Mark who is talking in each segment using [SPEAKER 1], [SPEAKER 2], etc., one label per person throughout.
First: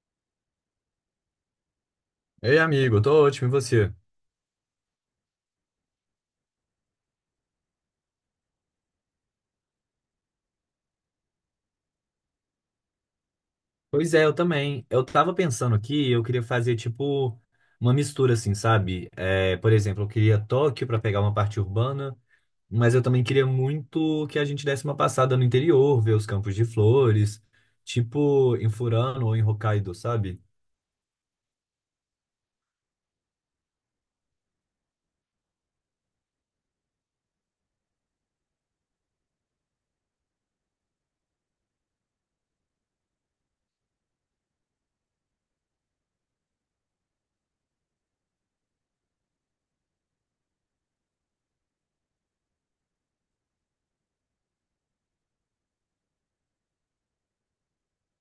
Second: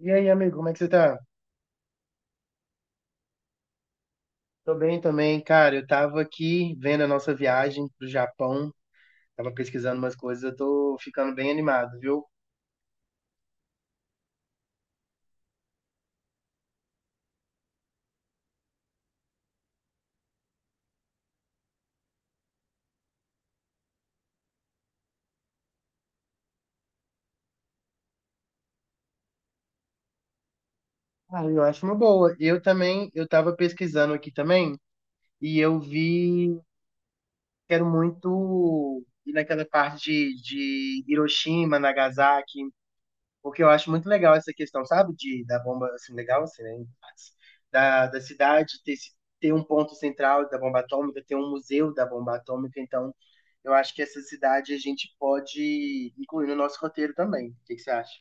[SPEAKER 1] E aí, amigo, como é que você tá?
[SPEAKER 2] Ei, amigo, eu tô ótimo, e você?
[SPEAKER 1] Tô bem também, cara. Eu tava aqui vendo a nossa viagem pro Japão, tava pesquisando umas coisas, eu tô ficando bem animado, viu?
[SPEAKER 2] Pois é, eu também. Eu tava pensando aqui, eu queria fazer tipo uma mistura assim, sabe? É, por exemplo, eu queria Tóquio pra pegar uma parte urbana, mas eu também queria muito que a gente desse uma passada no interior, ver os campos de flores, tipo em Furano ou em Hokkaido, sabe?
[SPEAKER 1] Ah, eu acho uma boa. Eu também, eu tava pesquisando aqui também, e eu vi, quero muito ir naquela parte de Hiroshima, Nagasaki, porque eu acho muito legal essa questão, sabe? Da bomba, assim, legal, assim, né? Da cidade ter, ter um ponto central da bomba atômica, ter um museu da bomba atômica. Então, eu acho que essa cidade a gente pode incluir no nosso roteiro também. O que que você acha?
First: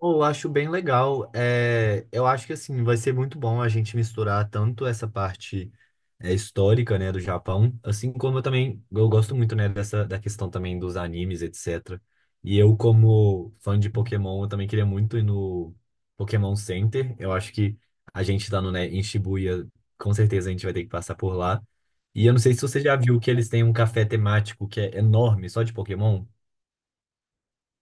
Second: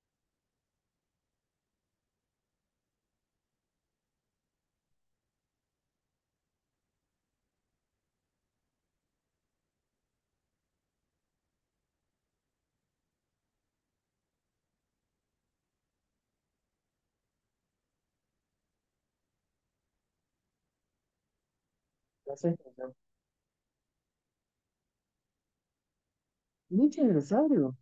[SPEAKER 2] Eu acho bem legal. É, eu acho que assim vai ser muito bom a gente misturar tanto essa parte histórica, né, do Japão, assim como eu também eu gosto muito, né, dessa da questão também dos animes, etc. E eu como fã de Pokémon, eu também queria muito ir no Pokémon Center. Eu acho que a gente tá no, né, em Shibuya, com certeza a gente vai ter que passar por lá. E eu
[SPEAKER 1] Com
[SPEAKER 2] não sei se você
[SPEAKER 1] certeza.
[SPEAKER 2] já viu que eles têm um café temático que é enorme, só de Pokémon.
[SPEAKER 1] Mentira, sério?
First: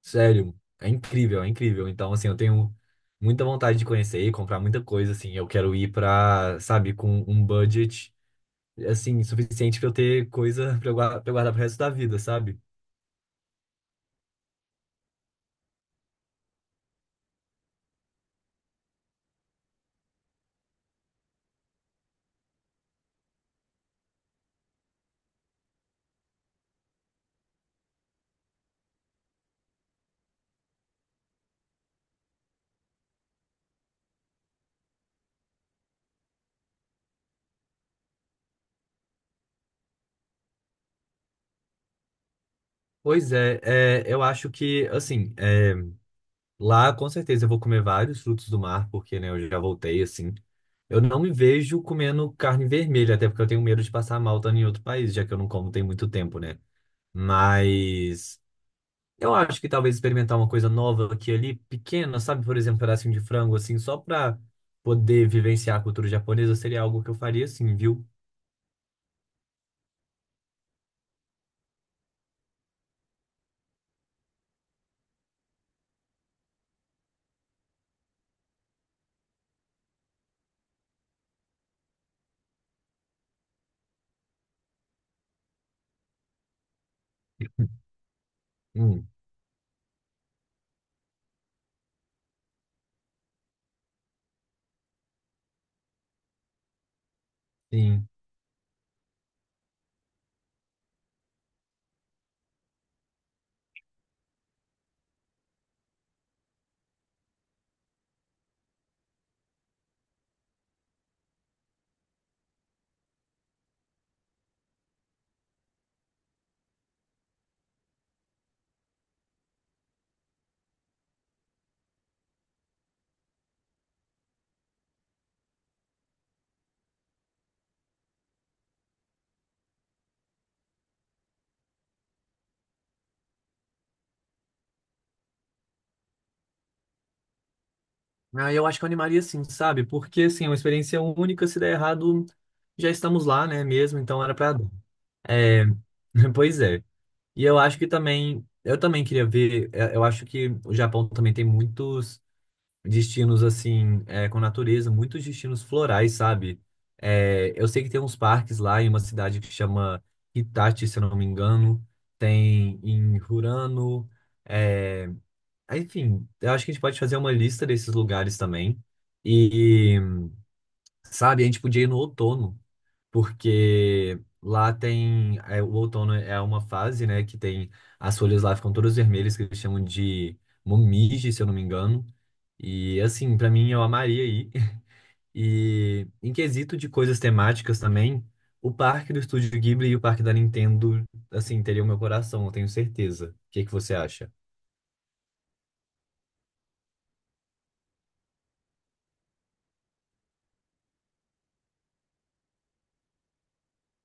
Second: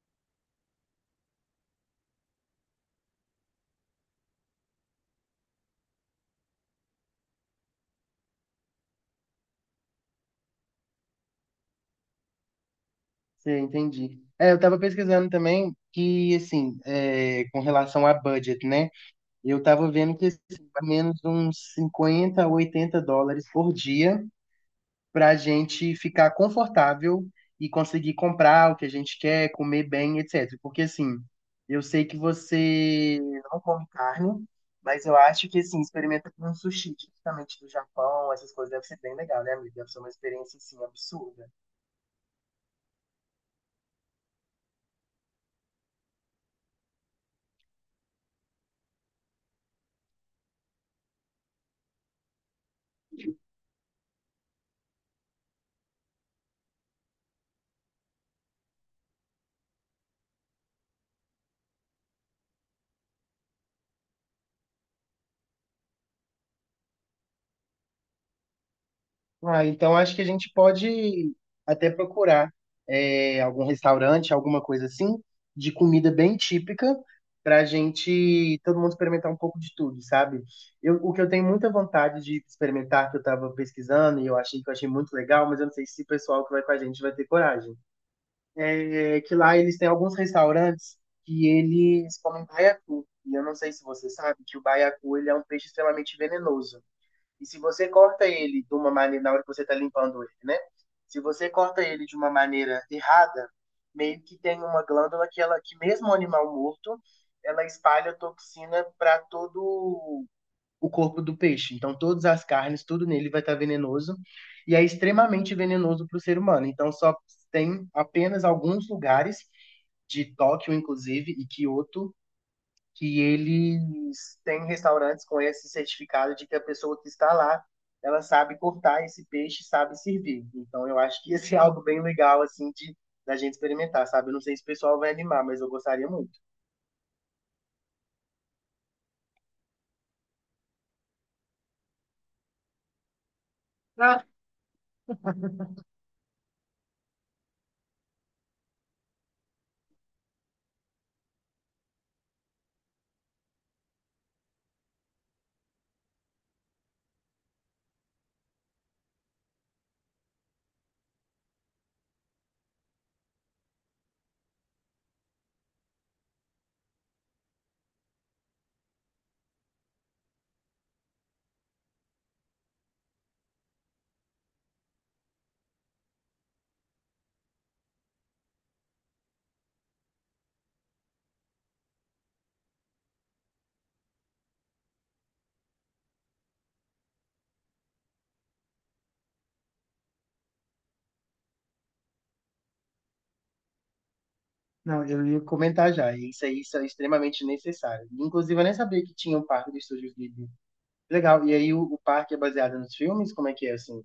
[SPEAKER 2] Sério, é incrível, é incrível. Então, assim, eu tenho muita vontade de conhecer e comprar muita coisa, assim. Eu quero ir pra, sabe, com um budget, assim, suficiente pra eu ter coisa pra eu guardar pro resto da vida, sabe?
[SPEAKER 1] Sim, entendi. É, eu tava pesquisando também que, assim, é, com relação a budget, né? Eu tava vendo que, assim, mais ou menos uns 50, a 80 dólares por dia para a gente ficar confortável e conseguir comprar o que a gente quer, comer bem, etc. Porque assim, eu sei que você não come carne, mas eu acho que assim, experimenta com um sushi, tipicamente do Japão, essas coisas deve ser bem legal, né, amigo? Deve ser uma experiência assim absurda.
[SPEAKER 2] Pois é, eu acho que, assim, lá com certeza eu vou comer vários frutos do mar, porque, né, eu já voltei, assim. Eu não me vejo comendo carne vermelha, até porque eu tenho medo de passar mal estando em outro país, já que eu não como tem muito tempo, né? Mas. Eu acho que talvez experimentar uma coisa nova aqui e ali, pequena, sabe? Por exemplo, um pedacinho de frango, assim, só pra poder vivenciar a cultura japonesa, seria algo que eu faria, assim, viu?
[SPEAKER 1] Ah, então acho que a gente pode até procurar é, algum restaurante, alguma coisa assim, de comida bem típica, para a gente, todo mundo experimentar um pouco de tudo, sabe? Eu, o que eu tenho muita vontade de experimentar, que eu estava pesquisando e eu achei muito legal, mas eu não sei se o pessoal que vai com a gente vai ter coragem.
[SPEAKER 2] Hum.
[SPEAKER 1] É que lá eles têm alguns restaurantes que eles comem baiacu. E eu não sei se você sabe que o baiacu ele é um peixe extremamente venenoso. E se você
[SPEAKER 2] Sim.
[SPEAKER 1] corta ele de uma maneira, na hora que você está limpando ele, né? Se você corta ele de uma maneira errada, meio que tem uma glândula que ela, que mesmo o animal morto, ela espalha toxina para todo o corpo do peixe. Então, todas as carnes, tudo nele vai estar venenoso e é extremamente venenoso para o ser humano. Então, só tem apenas alguns lugares de Tóquio, inclusive, e Kyoto, que eles têm restaurantes com esse certificado de que a pessoa que está lá, ela sabe cortar esse peixe, sabe servir. Então eu acho que esse é algo bem legal assim de da gente experimentar, sabe? Eu não sei se o pessoal vai animar, mas eu gostaria muito.
[SPEAKER 2] Ah, eu acho que eu animaria sim, sabe? Porque, assim, é uma experiência única, se der errado, já estamos lá, né, mesmo, então era pra dar. É, pois é. E eu acho que também, eu também queria ver, eu acho que o Japão também tem muitos destinos assim, com natureza, muitos destinos florais, sabe? É, eu sei que tem uns parques lá em uma cidade que chama Hitachi, se eu não me engano, tem em Hurano, é, enfim, eu acho que a gente pode fazer uma lista desses lugares também. E, sabe, a gente podia ir no outono porque lá tem o outono é uma fase, né, que tem as folhas lá ficam todas vermelhas que eles chamam de momige, se eu não me engano. E assim, pra mim eu amaria ir. E em quesito de coisas temáticas também, o parque do Estúdio Ghibli e o parque da Nintendo, assim, teriam meu coração, eu tenho certeza. O que que você acha?
[SPEAKER 1] Não, eu ia comentar já. Isso aí isso é extremamente necessário. Inclusive, eu nem sabia que tinha um parque do Estúdio Ghibli. Legal. E aí o parque é baseado nos filmes? Como é que é assim?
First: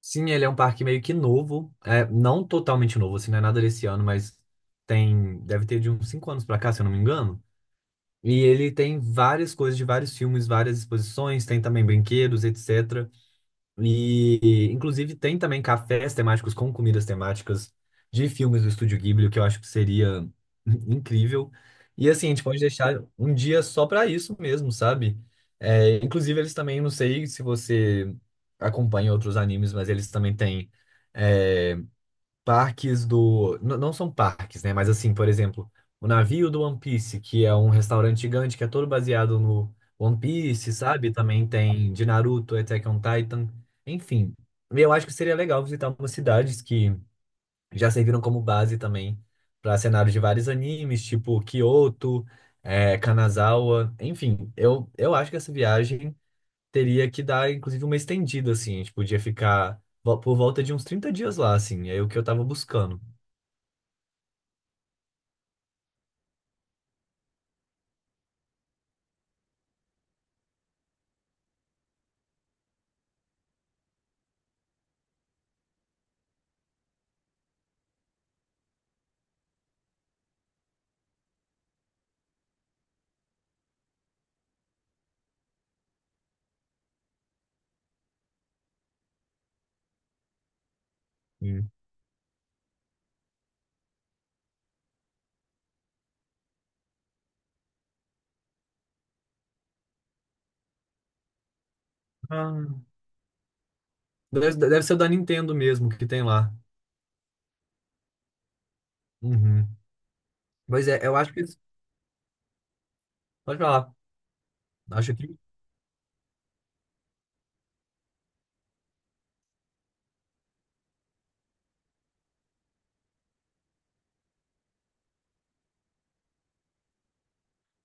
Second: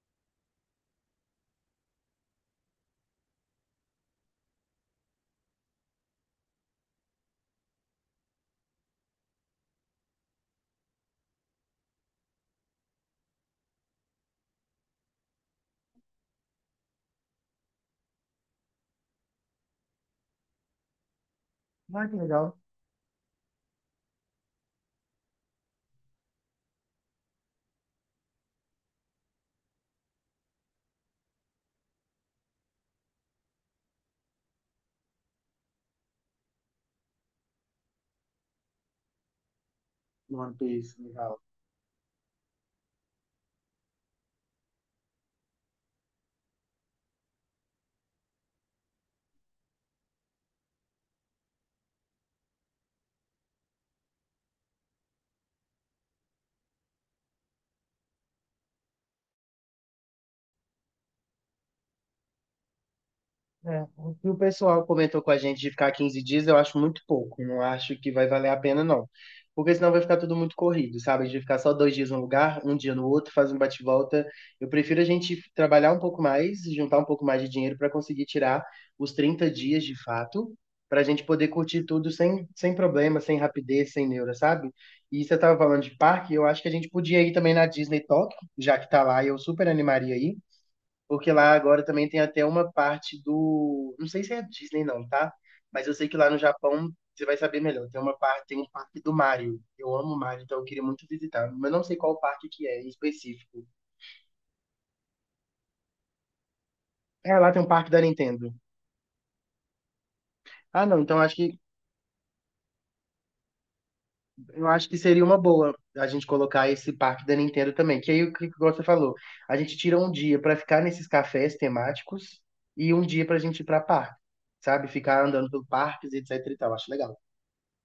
[SPEAKER 2] Sim, ele é um parque meio que novo, não totalmente novo, assim, não é nada desse ano, mas tem, deve ter de uns 5 anos pra cá, se eu não me engano. E ele tem várias coisas de vários filmes, várias exposições, tem também brinquedos, etc. E, inclusive, tem também cafés temáticos com comidas temáticas de filmes do Estúdio Ghibli, o que eu acho que seria incrível.
[SPEAKER 1] Ah,
[SPEAKER 2] E,
[SPEAKER 1] que
[SPEAKER 2] assim, a gente
[SPEAKER 1] legal.
[SPEAKER 2] pode deixar um dia só para isso mesmo, sabe? É, inclusive, eles também, não sei se você acompanha outros animes, mas eles também têm. é, parques do. Não são parques, né? Mas assim, por exemplo, o navio do One Piece, que é um restaurante gigante que é todo baseado no One
[SPEAKER 1] No One
[SPEAKER 2] Piece,
[SPEAKER 1] Piece,
[SPEAKER 2] sabe?
[SPEAKER 1] legal.
[SPEAKER 2] Também tem de Naruto, Attack on Titan, enfim. Eu acho que seria legal visitar algumas cidades que já serviram como base também para cenários de vários animes, tipo Kyoto, Kanazawa, enfim. Eu acho que essa viagem teria que dar, inclusive, uma estendida, assim. A gente podia ficar por volta de uns 30 dias lá, assim. É o que eu tava buscando.
[SPEAKER 1] É, o que o pessoal comentou com a gente de ficar 15 dias, eu acho muito pouco. Não acho que vai valer a pena, não. Porque senão vai ficar tudo muito corrido, sabe? De ficar só dois dias num lugar, um dia no outro, fazer um bate-volta. Eu prefiro a gente trabalhar um pouco mais, juntar um pouco mais de dinheiro para conseguir tirar os 30 dias de fato, para a gente poder curtir tudo sem, sem problema, sem rapidez, sem neura, sabe? E você estava falando de parque, eu acho que a gente podia ir também na Disney Tokyo, já que tá lá, e eu super animaria aí. Porque lá
[SPEAKER 2] Sim.
[SPEAKER 1] agora também tem até uma parte do. Não sei se é a Disney, não, tá? Mas eu sei que lá no Japão você vai saber melhor. Tem uma parte, tem um parque do Mario. Eu amo o Mario, então eu queria muito visitar. Mas não sei qual parque que
[SPEAKER 2] Ah,
[SPEAKER 1] é em específico.
[SPEAKER 2] deve ser o da Nintendo mesmo que tem lá.
[SPEAKER 1] É, lá tem um parque da Nintendo.
[SPEAKER 2] Uhum.
[SPEAKER 1] Ah,
[SPEAKER 2] Pois
[SPEAKER 1] não,
[SPEAKER 2] é, eu
[SPEAKER 1] então
[SPEAKER 2] acho
[SPEAKER 1] acho
[SPEAKER 2] que.
[SPEAKER 1] que
[SPEAKER 2] Pode falar.
[SPEAKER 1] eu acho que
[SPEAKER 2] Acho
[SPEAKER 1] seria
[SPEAKER 2] que.
[SPEAKER 1] uma boa a gente colocar esse parque da Nintendo também. Que aí o que igual você falou, a gente tira um dia pra ficar nesses cafés temáticos e um dia pra gente ir pra parque, sabe? Ficar andando pelo parques, etc e tal. Acho legal.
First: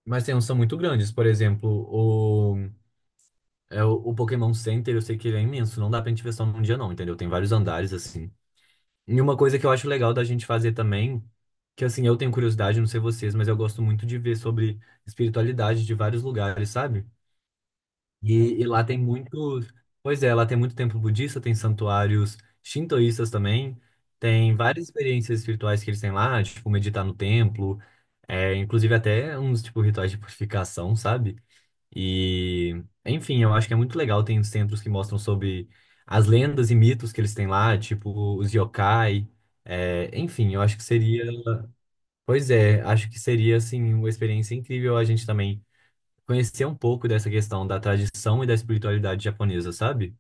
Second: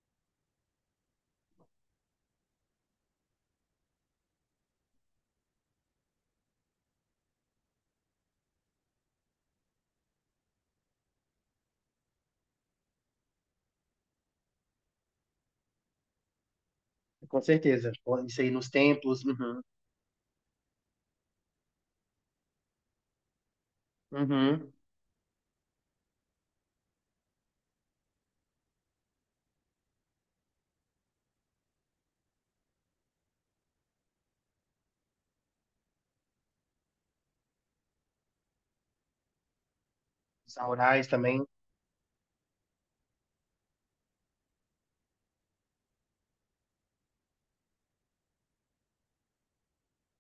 [SPEAKER 2] Mas tem uns que são muito grandes. Por exemplo, o Pokémon Center, eu sei que ele é imenso. Não dá pra gente ver só num dia, não, entendeu? Tem vários andares, assim. E uma coisa que eu acho legal da gente fazer também, que assim, eu tenho curiosidade, não sei vocês, mas eu gosto muito de ver sobre espiritualidade de vários lugares, sabe?
[SPEAKER 1] Com certeza. Pô, isso aí
[SPEAKER 2] E
[SPEAKER 1] nos
[SPEAKER 2] lá tem
[SPEAKER 1] templos, uhum,
[SPEAKER 2] muitos. Pois é, lá tem muito templo budista, tem santuários shintoístas também, tem
[SPEAKER 1] uhum,
[SPEAKER 2] várias experiências espirituais que eles têm lá, tipo meditar no templo, inclusive até uns tipo rituais de purificação, sabe? E, enfim, eu acho que é muito legal. Tem os templos que mostram sobre as lendas e mitos que eles têm lá, tipo os yokai. Enfim,
[SPEAKER 1] os
[SPEAKER 2] eu acho que
[SPEAKER 1] aurais
[SPEAKER 2] seria.
[SPEAKER 1] também.
[SPEAKER 2] Pois é, acho que seria, assim, uma experiência incrível a gente também conhecer um pouco dessa questão da tradição e da espiritualidade japonesa, sabe?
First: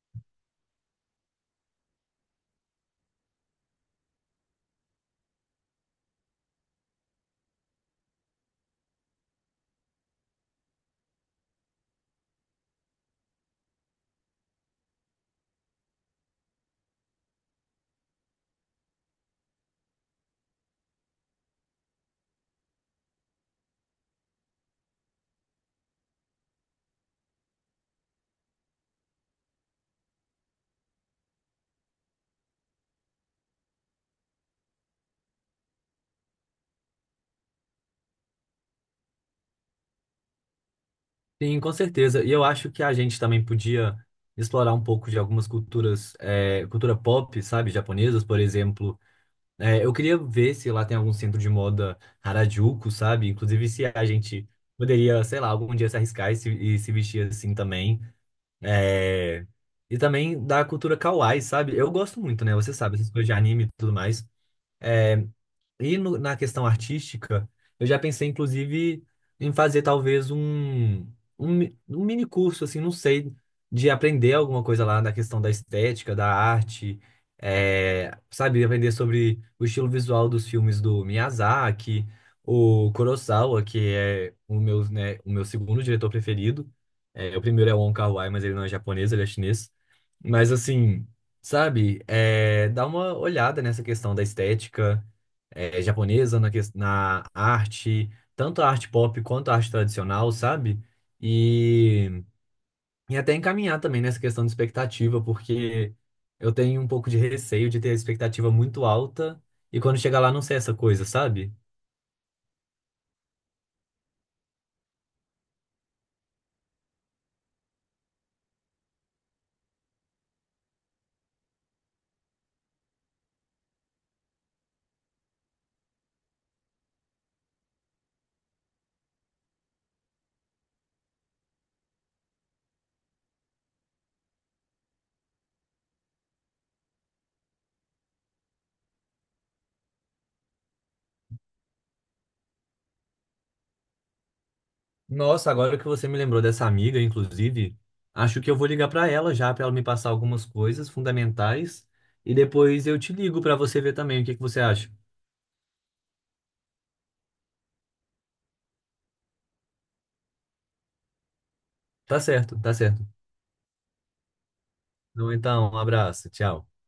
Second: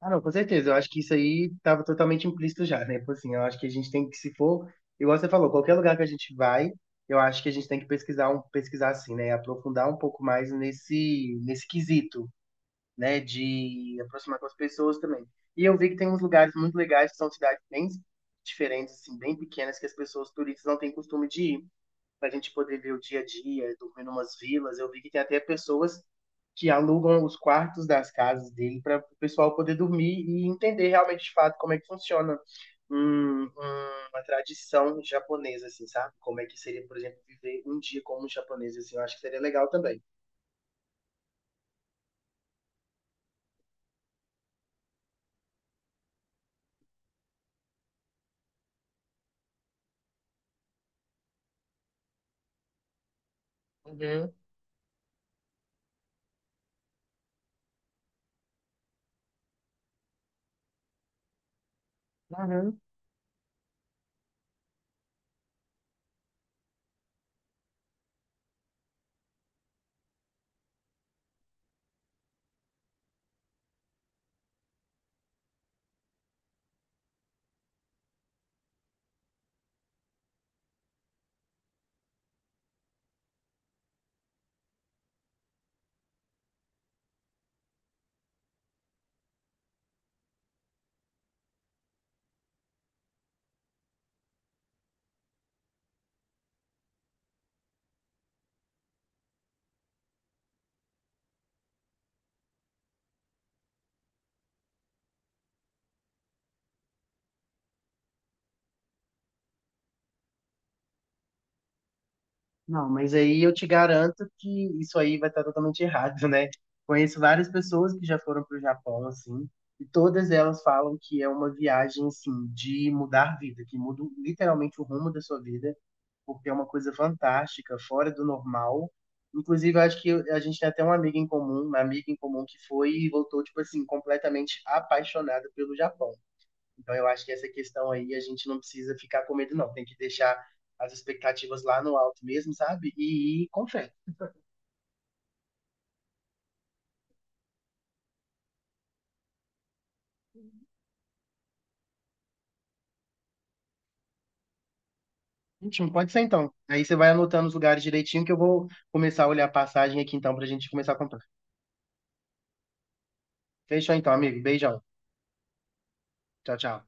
[SPEAKER 1] Ah, não, com certeza. Eu acho que isso aí estava totalmente implícito já, né? Tipo assim, eu acho que a gente tem que, se for, igual você falou, qualquer lugar que a gente vai, eu acho que a gente tem que pesquisar, um, pesquisar assim, né? Aprofundar um pouco mais nesse quesito, né? De aproximar com as pessoas também. E eu vi que tem uns lugares muito legais, que são cidades bem diferentes, assim, bem pequenas, que as pessoas turistas não têm costume de ir, para a gente poder ver o dia a dia, dormir em umas vilas. Eu vi que tem até pessoas que alugam os quartos das casas dele para o pessoal poder dormir e entender realmente de fato como é que funciona uma tradição japonesa, assim, sabe? Como é que seria, por exemplo, viver um dia como um japonês, assim, eu acho que seria legal também.
[SPEAKER 2] Sim, com certeza. E eu acho que a gente também podia explorar um pouco de algumas culturas, cultura pop, sabe, japonesas, por exemplo. É, eu queria ver se lá tem algum centro de moda Harajuku, sabe? Inclusive se a
[SPEAKER 1] Uhum,
[SPEAKER 2] gente poderia, sei lá, algum dia se arriscar e se vestir assim também. É, E também da cultura kawaii, sabe? Eu gosto muito, né? Você
[SPEAKER 1] uhum.
[SPEAKER 2] sabe, essas coisas de anime e tudo mais. Eh, E na questão artística, eu já pensei, inclusive, em fazer talvez um mini curso, assim, não sei, de aprender alguma coisa lá na questão da estética, da arte, sabe, aprender sobre o estilo visual dos filmes do Miyazaki, o Kurosawa, que é o meu, né, o meu segundo diretor preferido. É, o primeiro é o Wong Kar-wai, mas ele não é japonês, ele é chinês. Mas assim, sabe, dá uma olhada nessa questão da estética japonesa, na, na arte, tanto a arte pop quanto a arte tradicional, sabe? E, e até encaminhar também nessa questão de expectativa, porque eu tenho um pouco de receio de ter a expectativa muito alta e quando chegar lá não ser essa coisa, sabe?
[SPEAKER 1] Não, mas aí eu te garanto que isso aí vai estar totalmente errado, né? Conheço várias pessoas que já foram para o Japão, assim, e todas elas falam que é uma viagem, assim, de mudar vida, que muda literalmente o rumo da sua vida, porque é uma coisa fantástica, fora do normal. Inclusive, eu acho que a gente tem até uma amiga em comum, uma amiga em comum que foi e voltou, tipo assim, completamente apaixonada pelo Japão. Então eu acho que essa questão aí a gente não precisa ficar com medo, não. Tem que deixar as expectativas lá no alto mesmo, sabe? E ir com fé.
[SPEAKER 2] Nossa, agora que você me lembrou dessa amiga, inclusive, acho que eu vou ligar para ela já, para ela me passar algumas coisas fundamentais e depois eu te ligo para você ver também o que que você acha.
[SPEAKER 1] Ótimo, pode ser então. Aí você vai anotando os lugares direitinho que eu vou começar a olhar a passagem aqui então pra gente começar a comprar.
[SPEAKER 2] Tá certo, tá certo.
[SPEAKER 1] Fechou então, amigo. Beijão.
[SPEAKER 2] Então, um abraço,
[SPEAKER 1] Tchau,
[SPEAKER 2] tchau.
[SPEAKER 1] tchau.